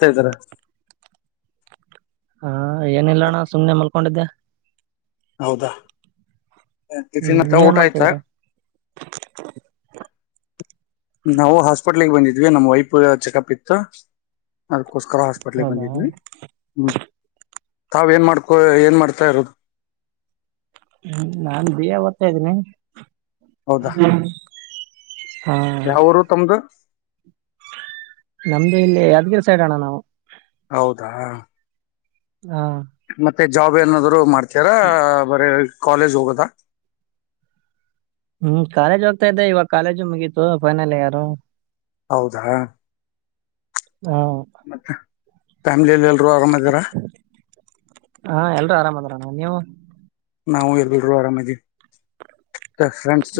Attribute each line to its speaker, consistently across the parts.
Speaker 1: ಹೇಳ್ತರ
Speaker 2: ಹಾ ಏನಿಲ್ಲಣ್ಣ ಸುಮ್ನೆ ಮಲ್ಕೊಂಡಿದ್ದೆ
Speaker 1: ಹೌದಾ
Speaker 2: ಹ್ಮ್
Speaker 1: ಟಫನ್ತ್ತ
Speaker 2: ನೀವೇನ್
Speaker 1: ಊಟಯತ
Speaker 2: ಮಾಡ್ತಿದ್ರಿ
Speaker 1: ನಾವು ಹಾಸ್ಪಿಟಲ್ ಬಂದಿದ್ವಿ ನಮ್ಮ್ ವೈಪ್ ಚೆಕ್ಪ್ ಇತ್ತು ಕೋಸ್ಕರ ಹಾಸ್ಪಿಟ್ಲ್ಗೆ
Speaker 2: ಹೌದಾ
Speaker 1: ಬಂದಿದ್ವಿ ಹೂ ತಾವ್ ಏನ್ ಮಾಡ್ಕೊ ಏನ್ ಮಾಡ್ತಾ ಇರೋದು
Speaker 2: ಹೂ ನಾನ್ ಬಿ ಎ ಓಡ್ತಾ ಇದ್ದೀನಿ ಹಾ
Speaker 1: ಯಾವ ಊರು ತಮ್ಮದು
Speaker 2: ನಮ್ದು ಇಲ್ಲಿ ಯಾದಗಿರಿ ಸೈಡ್ ಅಣ್ಣ ನಾವು
Speaker 1: ಹೌದಾ
Speaker 2: ಹಾ
Speaker 1: ಮತ್ತ ಜಾಬ್ ಏನಾದ್ರು ಮಾಡ್ತೀರ ಬಾರಿ ಕಾಲೇಜ್ ಹೋಗದ
Speaker 2: ಹೂ ಕಾಲೇಜ್ ಹೋಗ್ತಾ ಇದ್ದ ಇವಾಗ ಕಾಲೇಜು ಮುಗೀತು ಫೈನಲ್ ಇಯರ್
Speaker 1: ಹೌದಾ
Speaker 2: ಹೂ
Speaker 1: ಫ್ಯಾಮಿಲಿ ಎಲ್ಲಾ
Speaker 2: ಹಾ ಎಲ್ರುೂ ಆರಾಮದಾರಣ ನೀವು
Speaker 1: ನಾವು ಎಲ್ಲರೂ ಆರಾಮ್ ಇದೀವಿ ಫ್ರೆಂಡ್ಸ್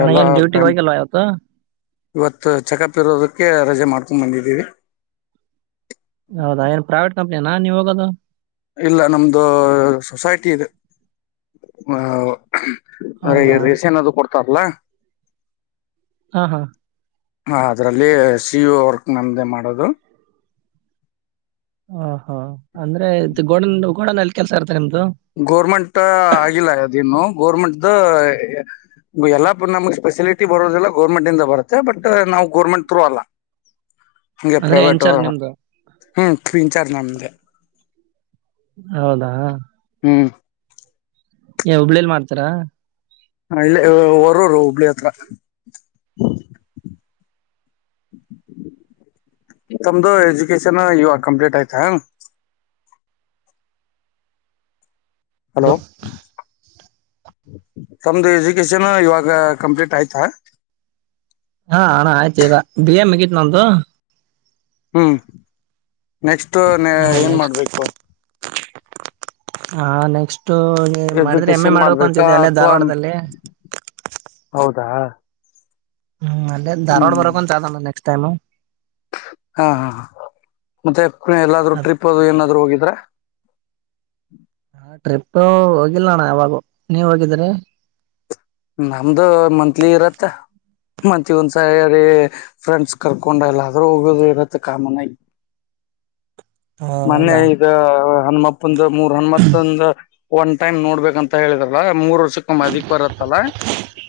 Speaker 2: ಅಣ್ಣ
Speaker 1: ಎಲ್ಲ
Speaker 2: ಏನ್ ಡ್ಯೂಟಿಗೆ ಹೋಗಿಲ್ವಾ ಇವತ್ತು
Speaker 1: ಇವತ್ತು ಚೆಕಪ್ ಇರೋದಕ್ಕೆ ರಜೆ ಮಾಡ್ಕೊಂಡು ಬಂದಿದ್ದೀವಿ
Speaker 2: ಹೌದಾ ಏನ್ ಪ್ರೈವೇಟ್ ಕಂಪ್ನಿಯನಾ ನೀವ್ ಹೋಗೋದು
Speaker 1: ಇಲ್ಲ ನಮ್ದು ಸೊಸೈಟಿ ಇದೆ ಆ ಅ್ರೆ
Speaker 2: ಹೌದಾ
Speaker 1: ರೇಷ ಏನಾದೂ ಕೊಡ್ತಾರಲ್ಲ
Speaker 2: ಹಾ ಹಾ
Speaker 1: ಹ ಅದ್ರಲ್ಲಿ ಸಿ ಯು ವರ್ಕ್ ನಮ್ದೇ ಮಾಡೋದು
Speaker 2: ಹ ಹ ಅಂದ್ರೆ ಇ ಗೋಡ ಗೋಡನ ಅಲ್ಲಿ ಕೆಲಸ ಇರ್ತದೆ
Speaker 1: ಗೋರ್ಮೆಂಟ್ ಆಗಿಲ್ಲ ಅದೇನು ಗೋರ್ಮೆಂಟ್್ದ ಎಲ್ಲಾ ನಮಗೆ ಸ್ಫೆಸಿಲಿಟಿ ಬರೋದಲ್ಲ ಗೌರ್ಮೆಂಟ್ಂದ ಬರುತ್ತೆ ಬಟ್ ನಾವು ಗೌರ್ಮೆಂಟ್ ಟ್ರು ಅಲ್ಲ ಹಗೆ
Speaker 2: ಅಂದ್ರೆ
Speaker 1: ಪ್ರೈವೇಟ್
Speaker 2: ಇನ್ಚಾರ್ಜ್ ನಿಮ್ದು
Speaker 1: ಹ್ಮ್ ಫೀನ್ಚಾರ್ಜ್ ನಮ್ದಗೆ
Speaker 2: ಹೌದಾ
Speaker 1: ಹ್ಮ್
Speaker 2: ಏ ಹುಬ್ಬಳ್ಳಿಯಲ್ಲಿ ಮಾಡ್ತಾರಾ
Speaker 1: ಹ ಇಲ್ಲ ಹೊರೂರು ಹುಬ್ಬಳ್ಳಿ ಹತ್ರ ತಮ್ದು ಎಜುಕೇಶನ್ ಇವಾಗ ಕಂಪ್ಲೀಟ್ ಆಯ್ತಾ ಹಲೋ ತಮ್ದು ಎಜುಕೇಶನ್ ಇವಾಗ ಕಂಪ್ಲೀಟ್ ಆಯ್ತಾ
Speaker 2: ಹಾ ಅಣ್ಣ ಆಯ್ತು ಈಗ ಬಿಎ ಮಗಿತು ನಂದುು
Speaker 1: ಹ್ಮ್ ನೆಕ್ಸ್ಟ್ ಏನ್ ಮಾಡ್ಬೇಕು
Speaker 2: ಹಾ ನೆಕ್ಸ್ಟ್ ಅು ಮಾಡಿದ್ರೆ ಮ್ ಎ
Speaker 1: ಎಜುಕೇಶನ್
Speaker 2: ಮಾಡ್ಬೇಕು
Speaker 1: ಮಾಡ್ಬೇಕಾ
Speaker 2: ಅಂತಿದ ಅಲ್ಲೇ
Speaker 1: ಅಥವಾ
Speaker 2: ಧಾರವಾಡದಲ್ಲಿ
Speaker 1: ಹಾ
Speaker 2: ಹ್ಮ್ ಅಲ್ಲೇ ಧಾರ್ವಾಡ ಬರೋಕಂತ ಚ [unintelligible] ಲ್ಲ ನೆಕ್ಸ್ಟ್ ಟೈಮ್
Speaker 1: ಹಾ ಹಾ ಮತ್ತೆ ಎಲ್ಲಾದ್ರೂ ಟ್ರಿಪ್ ಅದು ಏನಾದ್ರು ಹೋಗಿದ್ರೆ
Speaker 2: ಹಾ ಟ್ರಿಪಹೋಗಿಲ್ಲಣ ಯಾವಾಗ ನೀವ್ ಹೋಗಿದ್ರಿ
Speaker 1: ನಮ್ದು ಮಂತ್ಲಿ ಇರತ್ತ ಮತ್ ಒಂದ್ಸಾರಿ ಫ್ರೆಂಡ್ಸ್ ಕರ್ಕೊಂಡಲ್ಲ ಆದ್ರೂ ಹೋಗೋದು ಇರತ್ತೆ ಕಾಮನ್ ಆಗಿ
Speaker 2: ಹ
Speaker 1: ಮೊನ್ನೆ
Speaker 2: ಹೌದಾ
Speaker 1: ಈಗ ಹಣಮಪ್ಪಂದ ಮೂರ್ ಹಣ್ಮತ್ತಂದ ಒನ್ ಟೈಮ್ ನೋಡ್ಬೇಕಕ್ ಅಂತ ಹೇಳಿದ್ರಲ್ಲ ಮೂರ್ ವರ್ಷ ಅದಕ್ ಬ ಲ್ಲ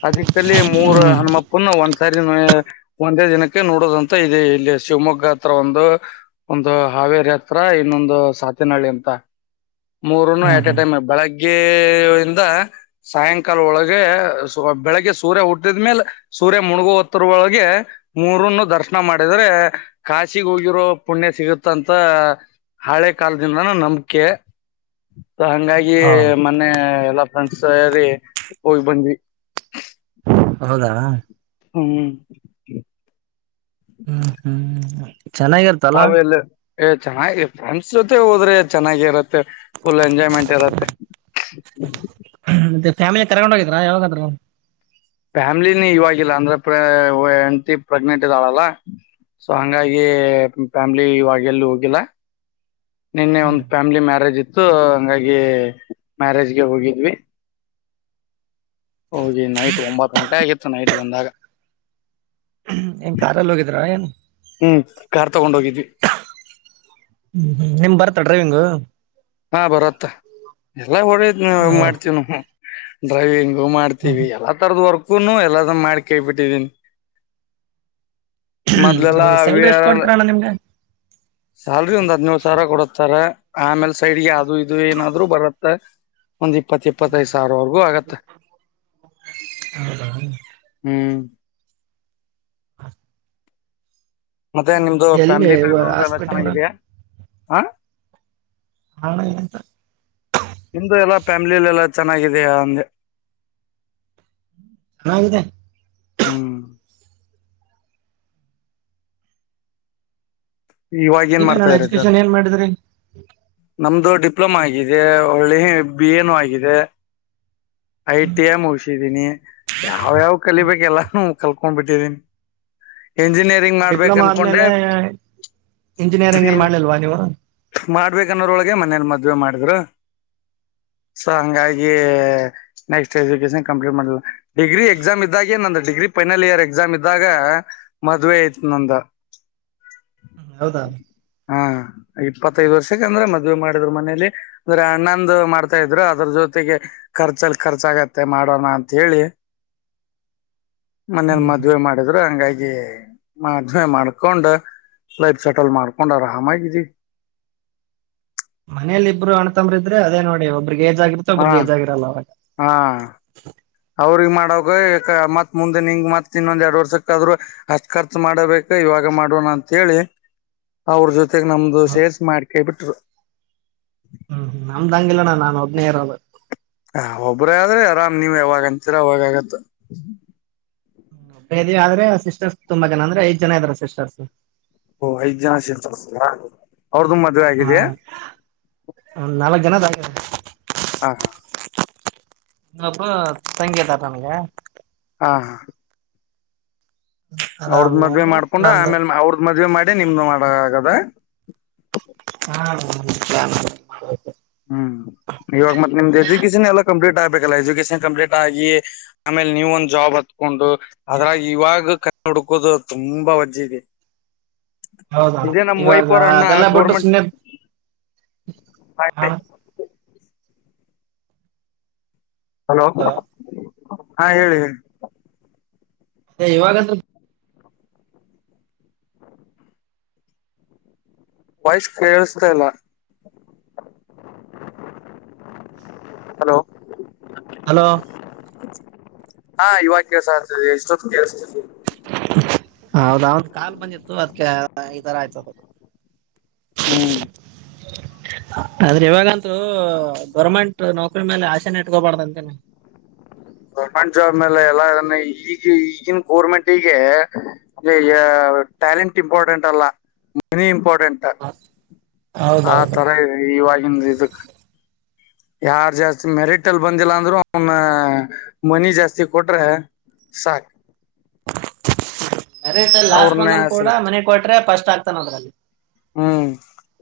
Speaker 1: ಅದಕ್ಕಲ್ಲಿ ಮೂರ್
Speaker 2: ಹ್ಮ್
Speaker 1: ಹನುಮಪ್ಪನ ಒ ಸರಿ ಒಂದೇ ದಿನಕ್ಕೆ ನೋಡೋದಂತ ಇದೆ ಇಲ್ಲಿ ಶಿವಮೊಗ್ಗ ಹತ್ರ ಒಂದು ಒಂದು ಕಾವೇರಿ ಹತ್ರ ಇನ್ನೊಂದು ಸಾತಿನಹಳ್ಳಿ ಅಂತ ಮೂರನ್ನು
Speaker 2: ಹ್ಮ್
Speaker 1: ಆಟ್ ಎ
Speaker 2: ಹ್ಮ್
Speaker 1: ಟೈಮ್ ಬೆಳಗ್ಗೆ ಇಿಂದ ಸಾಯಂಕಾಲ ಒಳಗೆ ಬೆಳಿಗ್ಗೆ ಸೂರ್ಯ ಹುಟ್ಟಿದ್ಮೇಲೆ ಸೂರ್ಯ ಮುಣುಗು ತ್ತರೊಳಗೆ ಮೂರನ್ನು ದರ್ಶ ಪ್ರಶಣ [unintelligible] ಮಾಡಿದ್ರೆ ಕಾಶಿಿಗೆ ಹೋಗಿರೋ ಪುಣ್ಯ ಸಿಗುತ್ತಂತ ಹಳೆ ಕಾಲದಿಂದಾನು ನಂಬಿಕೆ ಸ ಹಂಗಾಗಿ
Speaker 2: ಹ
Speaker 1: ಮೊನ್ನೆ ಎಲ್ಲಾ ಫ್ರೆಂಡ್ಸ್ ಸೇರಿ ಹೋಗ್ ಬದ್ವಿ
Speaker 2: ಹೌದಾ
Speaker 1: ಹ್ಮ್
Speaker 2: ಹ್ಮ್ ಹ್ಮ್ ಹ್ಮ
Speaker 1: ನಾವೆಲ್ಲ ಚೆನ್ನಾಗಿ ಫ್ರೆಂಡ್ಸ್ ಜೊತೆ ಹೋದ್ರೆ ಚೆನ್ನಾಗಿರತ್ತೆ ಫುಲ್ ಎಂಜಾಯ್ಮೆಂಟ್ ಇರುತ್ತೆ
Speaker 2: ಮತ್ತೆ ಫ್ಯಾಮಿಲಿ ತಗೊಂಡ ಹೋಗಿದರಾ ಯಾವಾಗಾದ್ರೂ
Speaker 1: ಫ್ಯಾಮಿಲಿನ ಇವಾಗಿಲ್ಲ ಅಂದ್ರೆ ಹೆಂಡ್ತಿ ಪ್ರೆಗ್ನೆಂಟ್ ಇದ್ದಾಳಲ್ಲ ಸೊ ಹಂಗಾಗಿ ಫ್ಯಾಮ್ಲಿ ಇವಾಗೆಲ್ಲ ಹೋಗಿಲ್ಲ ನಿನ್ನೆ ಒಂದ್ ಫ್ಯಾಮಿಲಿ ಮ್ಯಾರೇಜ್ ಇತ್ತು ಹಂಗಾಗಿ ಮ್ಯಾರೇಜ್ಗೆ ಹೋಗಿದ್ವಿ ಹೋಗಿ ನೈಟ್ ಒಂಬತ್ತು ಗಂಟೆ ಆಗಿತ್ತು ನೈಟ್ ಬಂದಾಗ
Speaker 2: ಏನ್ ಕಾರಲ್ಲಿ ಹೋಗಿದ್ರ ಏನ್
Speaker 1: ಹ್ಮ್ ಕಾರ್ ತಗೊಂಡ್ ಹೋಗಿದ್ವಿ
Speaker 2: ಹ್ಮ ಹ್ಮ್ ನಿಮ್ ಬರ್ತಾ ಡ್ರೈವಿಂಗ್
Speaker 1: ಹಾ ಬರತ್ತ ಎಲ್ಲ ಹೊ
Speaker 2: ಹ
Speaker 1: ಮಾಡ್ತವ್ ನ ಡ್ರೈವಿಂಗ್ ಹೋ ಮಾಡ್ತೀವಿ ಎಲ್ಲಾ ತರದ ವರ್ಕುನು ಎಲ್ಲದ ಮಾಡ್ ಕೇಬಿಟ್ಟಿದೀನಿ ಮದಲೆಲ್ಲ
Speaker 2: ಹೌದು
Speaker 1: ವಿ
Speaker 2: ಸ್ಯಾಲ್ರಿ ಎಷ್ಟ್
Speaker 1: ಆರ್ ಎಲ್
Speaker 2: ಕೊಡ್ತೀರಣ್ಣ ನಿಮ್ಗೆ
Speaker 1: ಸ್ಯಾಲ್ರಿ ಒಂದ ಹಾಧ್ಯೋಳು ಸಾವಿರ ಕೊಡತ್ತಾರ ಆಮೇಲ್ ಸೈಡ್ಗೆ ಯಾವ್ದದು ಇದು ಏನಾದ್ರು ಬರತ್ತ ಒಂದ್ ಇಪ್ಪತ್ತ ಇಪ್ಪತ್ತೈದು ಸಾವಿರವರ್ಗೂ ಆಗತ್ತೆ
Speaker 2: ಹ [unintelligible]
Speaker 1: ಮತ್ತೆ ನಿಮ್ದು
Speaker 2: ಎಲ್ಲಿ
Speaker 1: ಫ್ಯಾಮಿಲಿ ಬ್ಯಾಕ್ ಗ್ರೌಂಡ್ ಎಲ್ಲ
Speaker 2: ಹಾಸ್ಪಿಟಲ್
Speaker 1: ಚೆನ್ನಾಗಿದಾ ಹ [inaudible]
Speaker 2: ಹಣ ಏನಂತ
Speaker 1: ನಿಮ್ದು ಎಲ್ಲಾ ಫ್ಯಾಮಿಲಿಲ್ಲಿ ಎಲ್ಲ ಚೆನ್ನಾಗಿದೆಯ ಅಂದೆ [inaudible]
Speaker 2: ಚನ್ನಾಗಿದೆ
Speaker 1: ಹ್ಮ್ ಇವಾಗ ಏನ್
Speaker 2: ಈಗ
Speaker 1: ಮಾಡ್ತಾ
Speaker 2: ನಾನ್
Speaker 1: ಇರಿ ಸರ್
Speaker 2: ಎಜುಕೇಶನ್ ಏನ್ ಮಾಡಿದ್ರಿ
Speaker 1: ನಮ್ದು ಡಿಪ್ಲೊಮಾ ಆಗಿದೆ ಒಳ್ಳೆ ಬಿ ಎನುೂ ಆಗಿದೆ ಐ ಟಿ ಎ್ ಮುಗಸಿದೀನಿ ಯಾವ್ಯಾವ್ ಕಲಿಬೇಕ ಎಲ್ಲಾನು ಕಲ್ಕೊಂಡ್ ಬಿಟ್ಟಿದ್ದೀನಿ ಎಂಜಿನಿಯರಿಂಗ್ ಮಾಡ್ಬೇಕ
Speaker 2: ಡಿಪ್ಲೊಮಾ
Speaker 1: ಅನ್ಕೊಂಡೆ
Speaker 2: ಆದ್ಮೇಲೆ ಇಂಜಿನಿಯರಿಂಗ್ ಏನ್ ಮಾಡ್ಲಿಲ್ವಾ ನೀವು ಹ್ಮ್,
Speaker 1: [inaudible] ಮಾಡ್ಬೇಕನ್ನೋರೊಳಗೆ ಮನೇಲಿ ಮದುವವೆ ಮಾಡಿದ್ರು ಸೊ ಹಂಗಾಗಿ ನೆಕ್ಸ್ಟ್ ಎಜುಕೇಶನ್ ಕಂಪ್ಲೀಟ್ ಮಾಡ್ಲ ಡಿಗ್ರಿ ಎಕ್ಸಾಮ್ ಇದ್ದಾಗೆಏ ನಂದು ಡಿಗ್ರಿಫೈನಲ್ ಇಯರ್ ಎಕ್ಸಾಮ್ ಇದ್ದಾಗ ಮದುವೆ ಆಯತು ನಂದ
Speaker 2: ಹ್ಮ್ ಹೌದಾ
Speaker 1: ಹಾ ಇಪ್ಪತ್ತೈದ್ ವರ್ಷಕ್ಕೆ ಅಂದ್ರೆ ಮದ್ಮಾಡಿದ್ರು ಮನೇಲಿ ಅಂದ್ರೆ ಅಣ್ಣಂದು ಮಾಡ್ತಾ ಇದ್ರು ಅದ್ರ ಜೊತೆಗೆ ಖರ್ಚಲ್ ಖರ್ಚಾಗತ್ತೆ ಮಾಡೋಣ ಅಂತ ಹೇಳಿ ಮನೇಲಿ
Speaker 2: ಹ್ಮ್.
Speaker 1: ಮದ್ವವೆ ಮಾಡಿದ್ರು ಹಂಗಾಗಿ ಮದ್ವೆ ಮಾಡ್ಕೊಂಡ ಲೈಫ್ ಸೆಟಲ್ ಮಾಡ್ಕೊಂಡರಾಮಗಿದ್ದಿ [inaudible]
Speaker 2: ಮನೇಲಿ ಇಬ್ಬರು ಅಣ್ತಂಬ್ರಿದ್ರೆ ಅದೇ ನೋಡಿ ಒಬ್ ಒಬ್ರೆಗೆ ಹೆಜಗುಟ್ಟ
Speaker 1: ಹಾ
Speaker 2: ಒಬ್ಬರಿಗೆ ಹೆಜ್ ಆಗಿರಲ್ಲ [inaudible]
Speaker 1: ಹಾ ಅವ್ರಿಗೆ ಮತ್ ಮುಂದೆ ನಿಂಗ್ ಮತ್ ಇನ್ನೊಂದ್ ಎರಡ್ ವರ್ಷಕ್ಕ ಆದ್ರು ಅಷ್ಟ್ ಖರ್ಚ ಮಾಡಬೇಕು ಇವಾಗ ಮಾಡುವ ಅಂತೇಳಿ ಅವ್ರ ಜೊತೆಗ್ ನಮ್ದು
Speaker 2: ಹೌ-
Speaker 1: ಸೇರ್ಸ್ ಮಾಡ್ಕ ಬಿಟ್ರು
Speaker 2: ಹ್ಮ್ ನಮ್ದ ಅಂಗಿಲಣ್ಣ ನಾನು ಒಬ್ನೇ ಇರೋದು
Speaker 1: ಹ ಒಬ್ರ ಆದ್ರೆ ಆರಾಮ್ ನೀವ್ ಯಾವಾಗ ಅಂತೀರ ಅವಾಗಗತ್ತ
Speaker 2: ಆದ್ರೆ ಸಿಸ್ಟರ್ಸ್ ತುಂಬಾ ಜನ ಅಂದ್ರೆ ಐದ್ ಜನ ಇದಾರ ಸಿಸ್ಟರ್ಸ್
Speaker 1: ಐದು ಜನ ಸಿಸ್ಟರ್
Speaker 2: ಹಾ ಒಂದು ನಾಲ್ಕ್ ಜನದ
Speaker 1: ಹಾ ಹಾ
Speaker 2: ನನಗೊಬ್ಬ ತಂಗಿ ಇದ್ದಾಳೆ ನನಗೆ
Speaker 1: ಹಾ ಹಾ ಅವ್ರದ ಮದ್ವೆ
Speaker 2: ಅದಾದ್ಮೇಲೆ
Speaker 1: ಮಾಡ್ಕೊಂಡ
Speaker 2: ನಮ್ದು
Speaker 1: ಆಮೇಲ್ ಅವ್ರದ ಮದ್ವೆ ಮಾಡಿ ನಿಮ್ದು ಮಾಡ ಆಗದ
Speaker 2: ಹಾ
Speaker 1: ಹ್ಮ್ ಇವಾಗ ಮತ್ತತ್ ನಿಮ್ದ್ ಎಜುಕೇೇಶನ್ ಎಲ್ಲ ಕಂಪ್ಲೀಟ್ ಆಗ್ಬೇಕಲ್ಲ ಎಜುಕೇಷನ್ ಕಂಪ್ಲೀಟ್ ಆಗಿ ಆಮೇಲೆ ನೀವು ಒಂದ್ ಜಾಬ್ ಹ ಹಕೊಂಡು ಅದ್ರಾಗ ಇವಾಗ ಕೈ ಹುಡುಕೋದು ತುಂಬಾ ವಜ್ಜದೆ
Speaker 2: ಹೌದಣ ಇವಾಗ ಅದೆಲ್ಲ ಬಿಟ್ಟು
Speaker 1: ಗೋರ್ಮೆಂಟ್
Speaker 2: ಸುಮ್ಮನೆದ ಹಣ
Speaker 1: ಹಲೋ ಹಾ ಹೇಳಿ ಹೇಳಿ
Speaker 2: ಇವಾಗ
Speaker 1: ವಯಸ್ ಕೇಳಸ್ದಲ್ಲ ಹಲೋ
Speaker 2: ಹಲೋ
Speaker 1: ಹಾ ಇವಾಗ ಕೆಲ್ಸ ಆಗ್ತದೆ ಎಷ್ಟೊತ್ತು ಕೆಸತ
Speaker 2: ಹ ಹೌದ ಅವ ಕಾಲ್ ಬಂದಿತ್ತು ಅದ್ಕ್ಕೆ ಈ ತರ ಆಯ್ತದು
Speaker 1: ಹ್ಮ್
Speaker 2: ಆದ್ರೆ ಇವಾಗಂತೂ ಗೌರ್ಮೆಂಟ್ ನೌಕರಿ ಮೇಲೆ ಆಸೆನ ಇಟ್ಕೋಬಾರ್ದಂತನೆ
Speaker 1: ಗೌರ್ಮೆಂಟ್ ಜಾಬ್ ಮೇಲೆ ಎಲ್ಲ ಈಗ ಈಗಿನ ಗೋರ್ಮೆಂಟಗೆ ಟ್ಯಾಲೆಂಟ್ ಇಂಪಾರ್ಟೆಂಟ್ ಅಲ್ಲ ಮನಿ ಇಂಪಾರ್ಟೆಂಟ್. ಆ
Speaker 2: ಹೌದೌದು
Speaker 1: ತರ ಇದೆ ಇವಾಗಿವಾಗಿಂದ ಇದಕ್ಕೂ. ಯಾರ್ ಜಾಸ್ತಿ ಮೆರಿಟ್ ಅಲ್ಲಿ ಬಂದಿಲ್ಲ ಅಂದ್ರರು ಅವನ ಮನಿ ಜಾಸ್ತಿ ಕೊಟ್ರೆ ಸಾಕ.
Speaker 2: ಮೆರಿಟಲ್ಲಿ ಲಾಸ್ಟ್
Speaker 1: ಅವ್ರನ್ನ
Speaker 2: ಬಂದನ್ ಕೂಡ
Speaker 1: ಸೆಲೆಕ್ಟ್
Speaker 2: ಮನೆ ಕೊಟ್ರೆ ಫಸ್ಟ್ ಆಗ್ತಾನ ಅದ್ರಲ್ಲಿ
Speaker 1: ಹ್ಮ್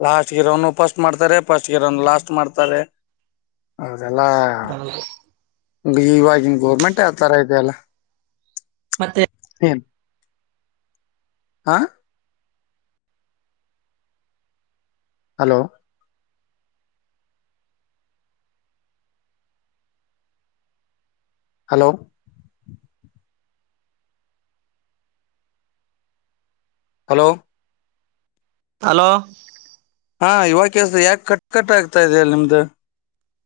Speaker 1: ಲಾಸ್ಟ್ ಗರ್ ಅವನು ಫಸ್ಟ್ ಮಾಡ್ತಾರೆ ಫಸ್ಟ್ ಗರ್ ಅವನು ಲಾಸ್ಟ್ ಮಾಡ್ತಾರೆ. ಹೌ ಅದೆಲ್ಲಾ ಇವಾಗಿನ್ ಗೋರ್ಮೆಂಟ್ ಆತರ ಇದಿಯಲ್ಲ.
Speaker 2: ಮತ್ತೆ
Speaker 1: ಹಾ. ಹಲೋ. ಹಲೋ ಹಲೋ
Speaker 2: ಹಲೋ
Speaker 1: ಹಾ ಇವಾಗಸ ಯಾಕೆ ಕಟ್ ಕಟ್ ಆಗ್ತಾ ಇ ಅಲ್ಲಿ ನಿಮ್ದು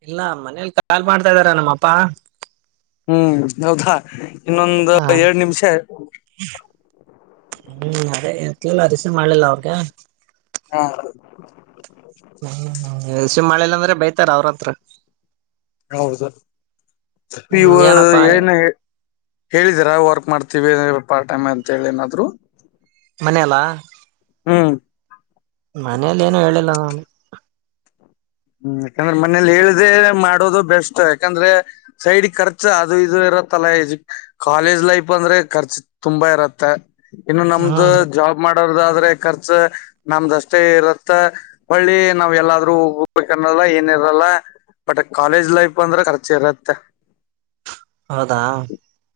Speaker 2: ಇಲ್ಲ ಮನೇಲಿ ಕಾಲ್ ಮಾಡ್ತಾ ಇದ್ದಾರ ನಮ್ಮ ಅಪ್ಪಾ.
Speaker 1: ಹ್ಮ್ ಹೌದಾ ಇನ್ನೊಂದ
Speaker 2: ಹಾ
Speaker 1: ಎರಡು ನಿಮಿಷ.
Speaker 2: ಹ್ಮ್ ಅದೇ ಎತ್ಲಿಲ್ಲ ರಿಸೀವ್ ಮಾಡ್ಲಿಲ್ಲ ಅವ್ರಗ
Speaker 1: ಹಾ.
Speaker 2: ಹೂ ರಿಸೀವ್ಮ್ ಮಾಡಿಲ್ಲಾ ಅಂದ್ರೆ ಬೈತಾರ ಅವ್ರತ್ರ
Speaker 1: ಹೌದ
Speaker 2: ಹ್ಮ್
Speaker 1: ಇವು
Speaker 2: ಏನಪ್ಪಾ
Speaker 1: ಏನು ಹೇಳಿದೀರಾ ವರ್ಕ್ ಮಾಡ್ತೀವಿ ಪಾರ್ಟ್ ಟೈಮ್ ಅಂತ ಹೇಳಿ ಏನಾದ್ರು.
Speaker 2: ಮನೆಲ.
Speaker 1: ಹ್ಮ
Speaker 2: ಮನೇಲಿ ಏನು ಹೇಳಿಲ್ಲ ನಾನು
Speaker 1: ಹ್ಮ್ ಯಾಕಂದ್ರೆ ಮನೇಲಿ ಹೇಳ್ದೇ ಮಾಡೋದು ಬೆಸ್ಟ್ ಯಾಕಂದ್ರೆ ಸೈಡ್ ಖರ್ಚ ಅದು ಇ ಇತ್ತಲ್ಲ ಇದ ಕಾಲೇಜ್ ಲೈಫ್ ಅಂದ್ರೆ ಖರ್ಚು ತುಂಬಾ ಇರತ್. ಇನ್ನು ನಮ್ದು
Speaker 2: ಹ್ಮ್
Speaker 1: ಜಾಬ್ ಮಾಡ ಮಾಡ ಆದ್ರೆ ಖರ್ಚ ನಮ್ದಷ್ಟೇ ಇರುತ್ತ ಒಳ್ಳಿ ನಾವ್ ಎಲ್ಲಾದ್ರೂ. ನ್ನಲ್ಲ ಏನಿರಲ್ಲ ಬಟ್ ಕಾಲೇಜ್ ಲೈಫ್ ಅಂದ್ರೆ ಖರ್ಚ ಇರತ್ತೆ
Speaker 2: ಹೌದಾ.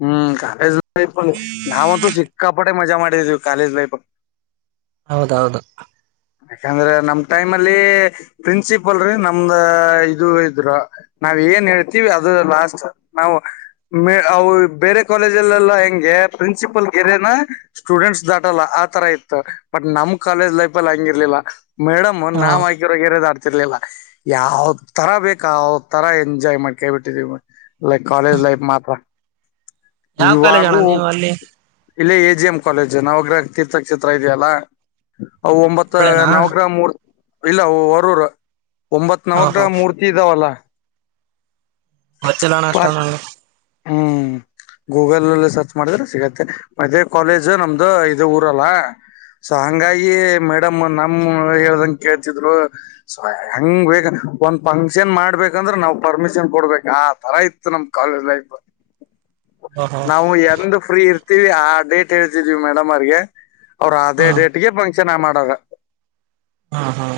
Speaker 1: ಹ್ಮ್ ಕಾಲೇಜ್ ಲೈಫಲ್ಲಿ ನಾವಂತೂ ಸಿಕ್ಕಾಪಟ್ಟೆ ಮಜಾ ಮಾಡಿದೀವಿ ಕಾಲೇಜ್ ಲೈಫ
Speaker 2: ಹೌದೌದು.
Speaker 1: ಯಾಕಂದ್ರೆ ನಮ್ ಟೈಮ್ ಅಲ್ಲಿ ಪ್ರಿನ್ಸಿ ಬಲ್ರಿ ನಮ್ದ ಇದು ಇದ್ರು ನಾವ್ ಏನ್ ಹೇಳ್ತಿೀವಿ ಅದು ಲಾಸ್ಟ್ ನಾವು ಮ ಅವು ಬೇರೆ ಕಾಲೇಜಲ್ಲೆಲ್ಲ ಹೆಂಗೆ ಪ್ರಿನ್ಸಿಪಲ್ ಗೆರೆೇನಾ ಸ್ಟೂಡೆಂಟ್ಸ್ ದಾಟಲ್ಲ. ತರ ಇತ್ತು ಬಟ್ ನಮ್ ಕಾಲೇಜ್ ಲೈಫ್ ಅಲ್ಲಿ ಹಂಗಿರ್ಲಿಲ್ಲ ಮೇಡಮ್
Speaker 2: ಹ
Speaker 1: ನಾವ್ ಆಗಿರ ಗೆರೆ ರ್ಲಿಲ್ಲ ಯಾವ್ ತರ ಬೇಕ ಯಾವ ತರ ಎಂಜಾಯ್ ಮಾಡ್ಕೇಬಿಟ್ಟಿದೀವಿ ಲೈಕ್ ಕಾಲೇಜ್ ಲೈಫ್ ಮಾತ್ರ.
Speaker 2: ಯಾವ ಕಾಲೇಜ ಅಣ್ಣ
Speaker 1: ಇವಾಗೂ
Speaker 2: ನೀವು ಅಲ್ಲಿ.
Speaker 1: ಇಲ್ಲೇ ಎ ಜಿ ಎಂ ಕಾಲೇಜ್ ನವಗ್ರಹ ತೀರ್ಥ ಚಿತ್ರ ಇದೆಯಲ್ಲ. ಅವು ಒಂಬತ್ತ
Speaker 2: ಒಬ್ಬಳೇನಾ
Speaker 1: ನವಕ್ರ ಮೂರ್ ಇಲ್ಲ ಹೊರೂರು. ಒಂಬತ್
Speaker 2: ಹ ಹ
Speaker 1: ನವಗ್ರಹ ಮೂರ್ತಿ ಇದಾವಲ್ಲ.
Speaker 2: ಗೊತ್ತಿಲ್ಲದ ಅಷ್ಟೊಂದು
Speaker 1: ಪಾರ್ಕ್
Speaker 2: ನನಗ.
Speaker 1: ಹ್ಮ್. ಗೂಗಲ್ಲ್ಲಿ ಸರ್ಚ್ ಮಾಡಿದ್ರೆ ಸಿಗತ್ತೆ ಇದೇ ಕಾಲೇಜ್ ನಮ್ದು ಇದೇ ಊರಲ್ಲ. ಸೋ ಹಂಗಾಗಿ. ಡ ನಮ ಹೇಳಂಗ ಕೇಳ್ತಿದ್ರು ಹಂಗ ಬ ಒಂದ್ ಫಂಕ್ಷನ್ ಮಾಡ್ಬೇಕ. ಅಂದ್ರೆ ನಾವವು ಪರ್ಮಿಷನ್ ಕೊಡ್ಬೇಕ ಆ. ತರ ಇತ್ತು ನಮ್ ಕಾಲೇಜ್ ಲೈಫ್
Speaker 2: ಓಹೋ
Speaker 1: ನಾವು ಎಂದ ಫ್ರೀ ಇರ್. ಆ ಡೇಟ್ ಹೇಳ್ತಿದ್ವಿ ಮೇಡಮ್ ಅವರ್ಗೆ ಅವ್ರ ಅದೇ
Speaker 2: ಹ್ಮ್
Speaker 1: ಡೇಟ್ಗೆ ಚೆನ್ನಾಗ್ ಮಾಡಾಗ
Speaker 2: ಹಾ ಹಾ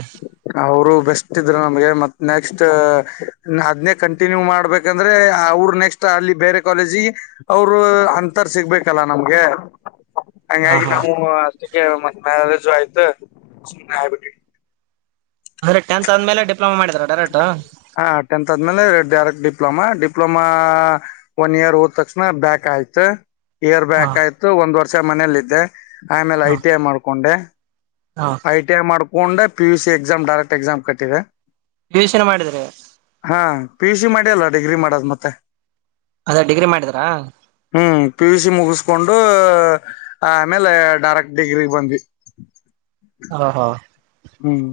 Speaker 1: ಅವರು ಬೆಸ್ಟ್ ಇದ್ರ ನಮ್ಗೆ ಮತ್ ನೆಕ್ಸ್ಟ್ ಅದ್ನೇ ಕಂಟಿನ್ಯೂ ಮಾಡ್ಬೇಕು ಯಾಕಂದ್ರೆ ಅವರು ನೆಕ್ಸ್ಟ್ ಅಲ್ಲಿ ಬೇರೆ ಕಾಲೇಜಿ ಅವರು ಅಂತರ್ ಸಿಗ್ಬೇಕಲ್ಲ ನಮ್ಗೆ
Speaker 2: ಹಾ
Speaker 1: ಹಂಗಾಗಿ
Speaker 2: ಹಾ
Speaker 1: ನಾವು ಅಷ್ಟಕ್ಕೆ ಮತ್ ಮ್ಯಾರೇಜ್ ಆಯ್ತು ಸುಮ್ನೆ ಆಗಿಬಿಟ್ವಿ
Speaker 2: ಅಂದ್ರೆ ಟೆಂತ್ ಆದ್ಮೇಲೆ ಡಿಪ್ಲೊಮಾ ಮಾಡಿದಾರ ಡೈರೆಕ್ಟ್
Speaker 1: ಹಾ ಟೆಂತ್ ಆದ್ಮೇಲೆ direct diploma diploma one year ಹೋದ ತಕ್ಷಣ ಬ್ಯಾಕ್ ಆಯ್ತ ಇಯರ್
Speaker 2: ಹಾ
Speaker 1: ಬ್ಯಾಕ್ ಆಯ್ತು ಒಂದ್ ವರ್ಷ ಮನೇಲ್ಲ ಇದ್ದೆ ಆಮೇಲೆ
Speaker 2: ಹಾ
Speaker 1: ಐ ಟಿ ಐ ಮಾಡ್ಕೊಂಡೆ
Speaker 2: ಹಾ
Speaker 1: ಐ ಟಿ ಐ ಮಾಡ್ಕೊಂಡ್ P U C exam direct exam ಕಟ್ಟಿದೆ
Speaker 2: ಪಿ ಯು ಸಿ ಮಾಡಿದ್ರೆ
Speaker 1: ಹಾ ಪಿ ಎ ಸಿ ಮಾಡಿ ಅಲ್ಲ ಡಿಗ್ರಿ ಮಾಡೋದು ಮತ್ತೆ
Speaker 2: ಅದೇ ಡಿಗ್ರಿ ಮಾಡಿದ್ರಾ
Speaker 1: ಹ್ಮ್ ಪಿ ಯು ಸಿ ಮುಗಿಸಿ ಕೊಂಡು ಆಮೇಲೆ ಡೈರೆಕ್ಟ್ ಡಿಗ್ರಿ ಬಂದ್ವಿ
Speaker 2: ಹಾ ಹಾ
Speaker 1: ಹ್ಮ್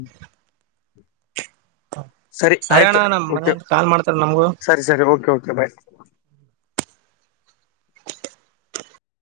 Speaker 1: ಸರಿ ಆಯ್ತು
Speaker 2: ಅಣ್ಣ ನಮ್
Speaker 1: ಓಕೆ
Speaker 2: ಮನೇಲಿ ಕಾಲ್ ಮಾಡ್ತಾರ ನಮ್ಗೂ
Speaker 1: ಸರಿ ಸರಿ ಓಕೆ ಬಾಯ್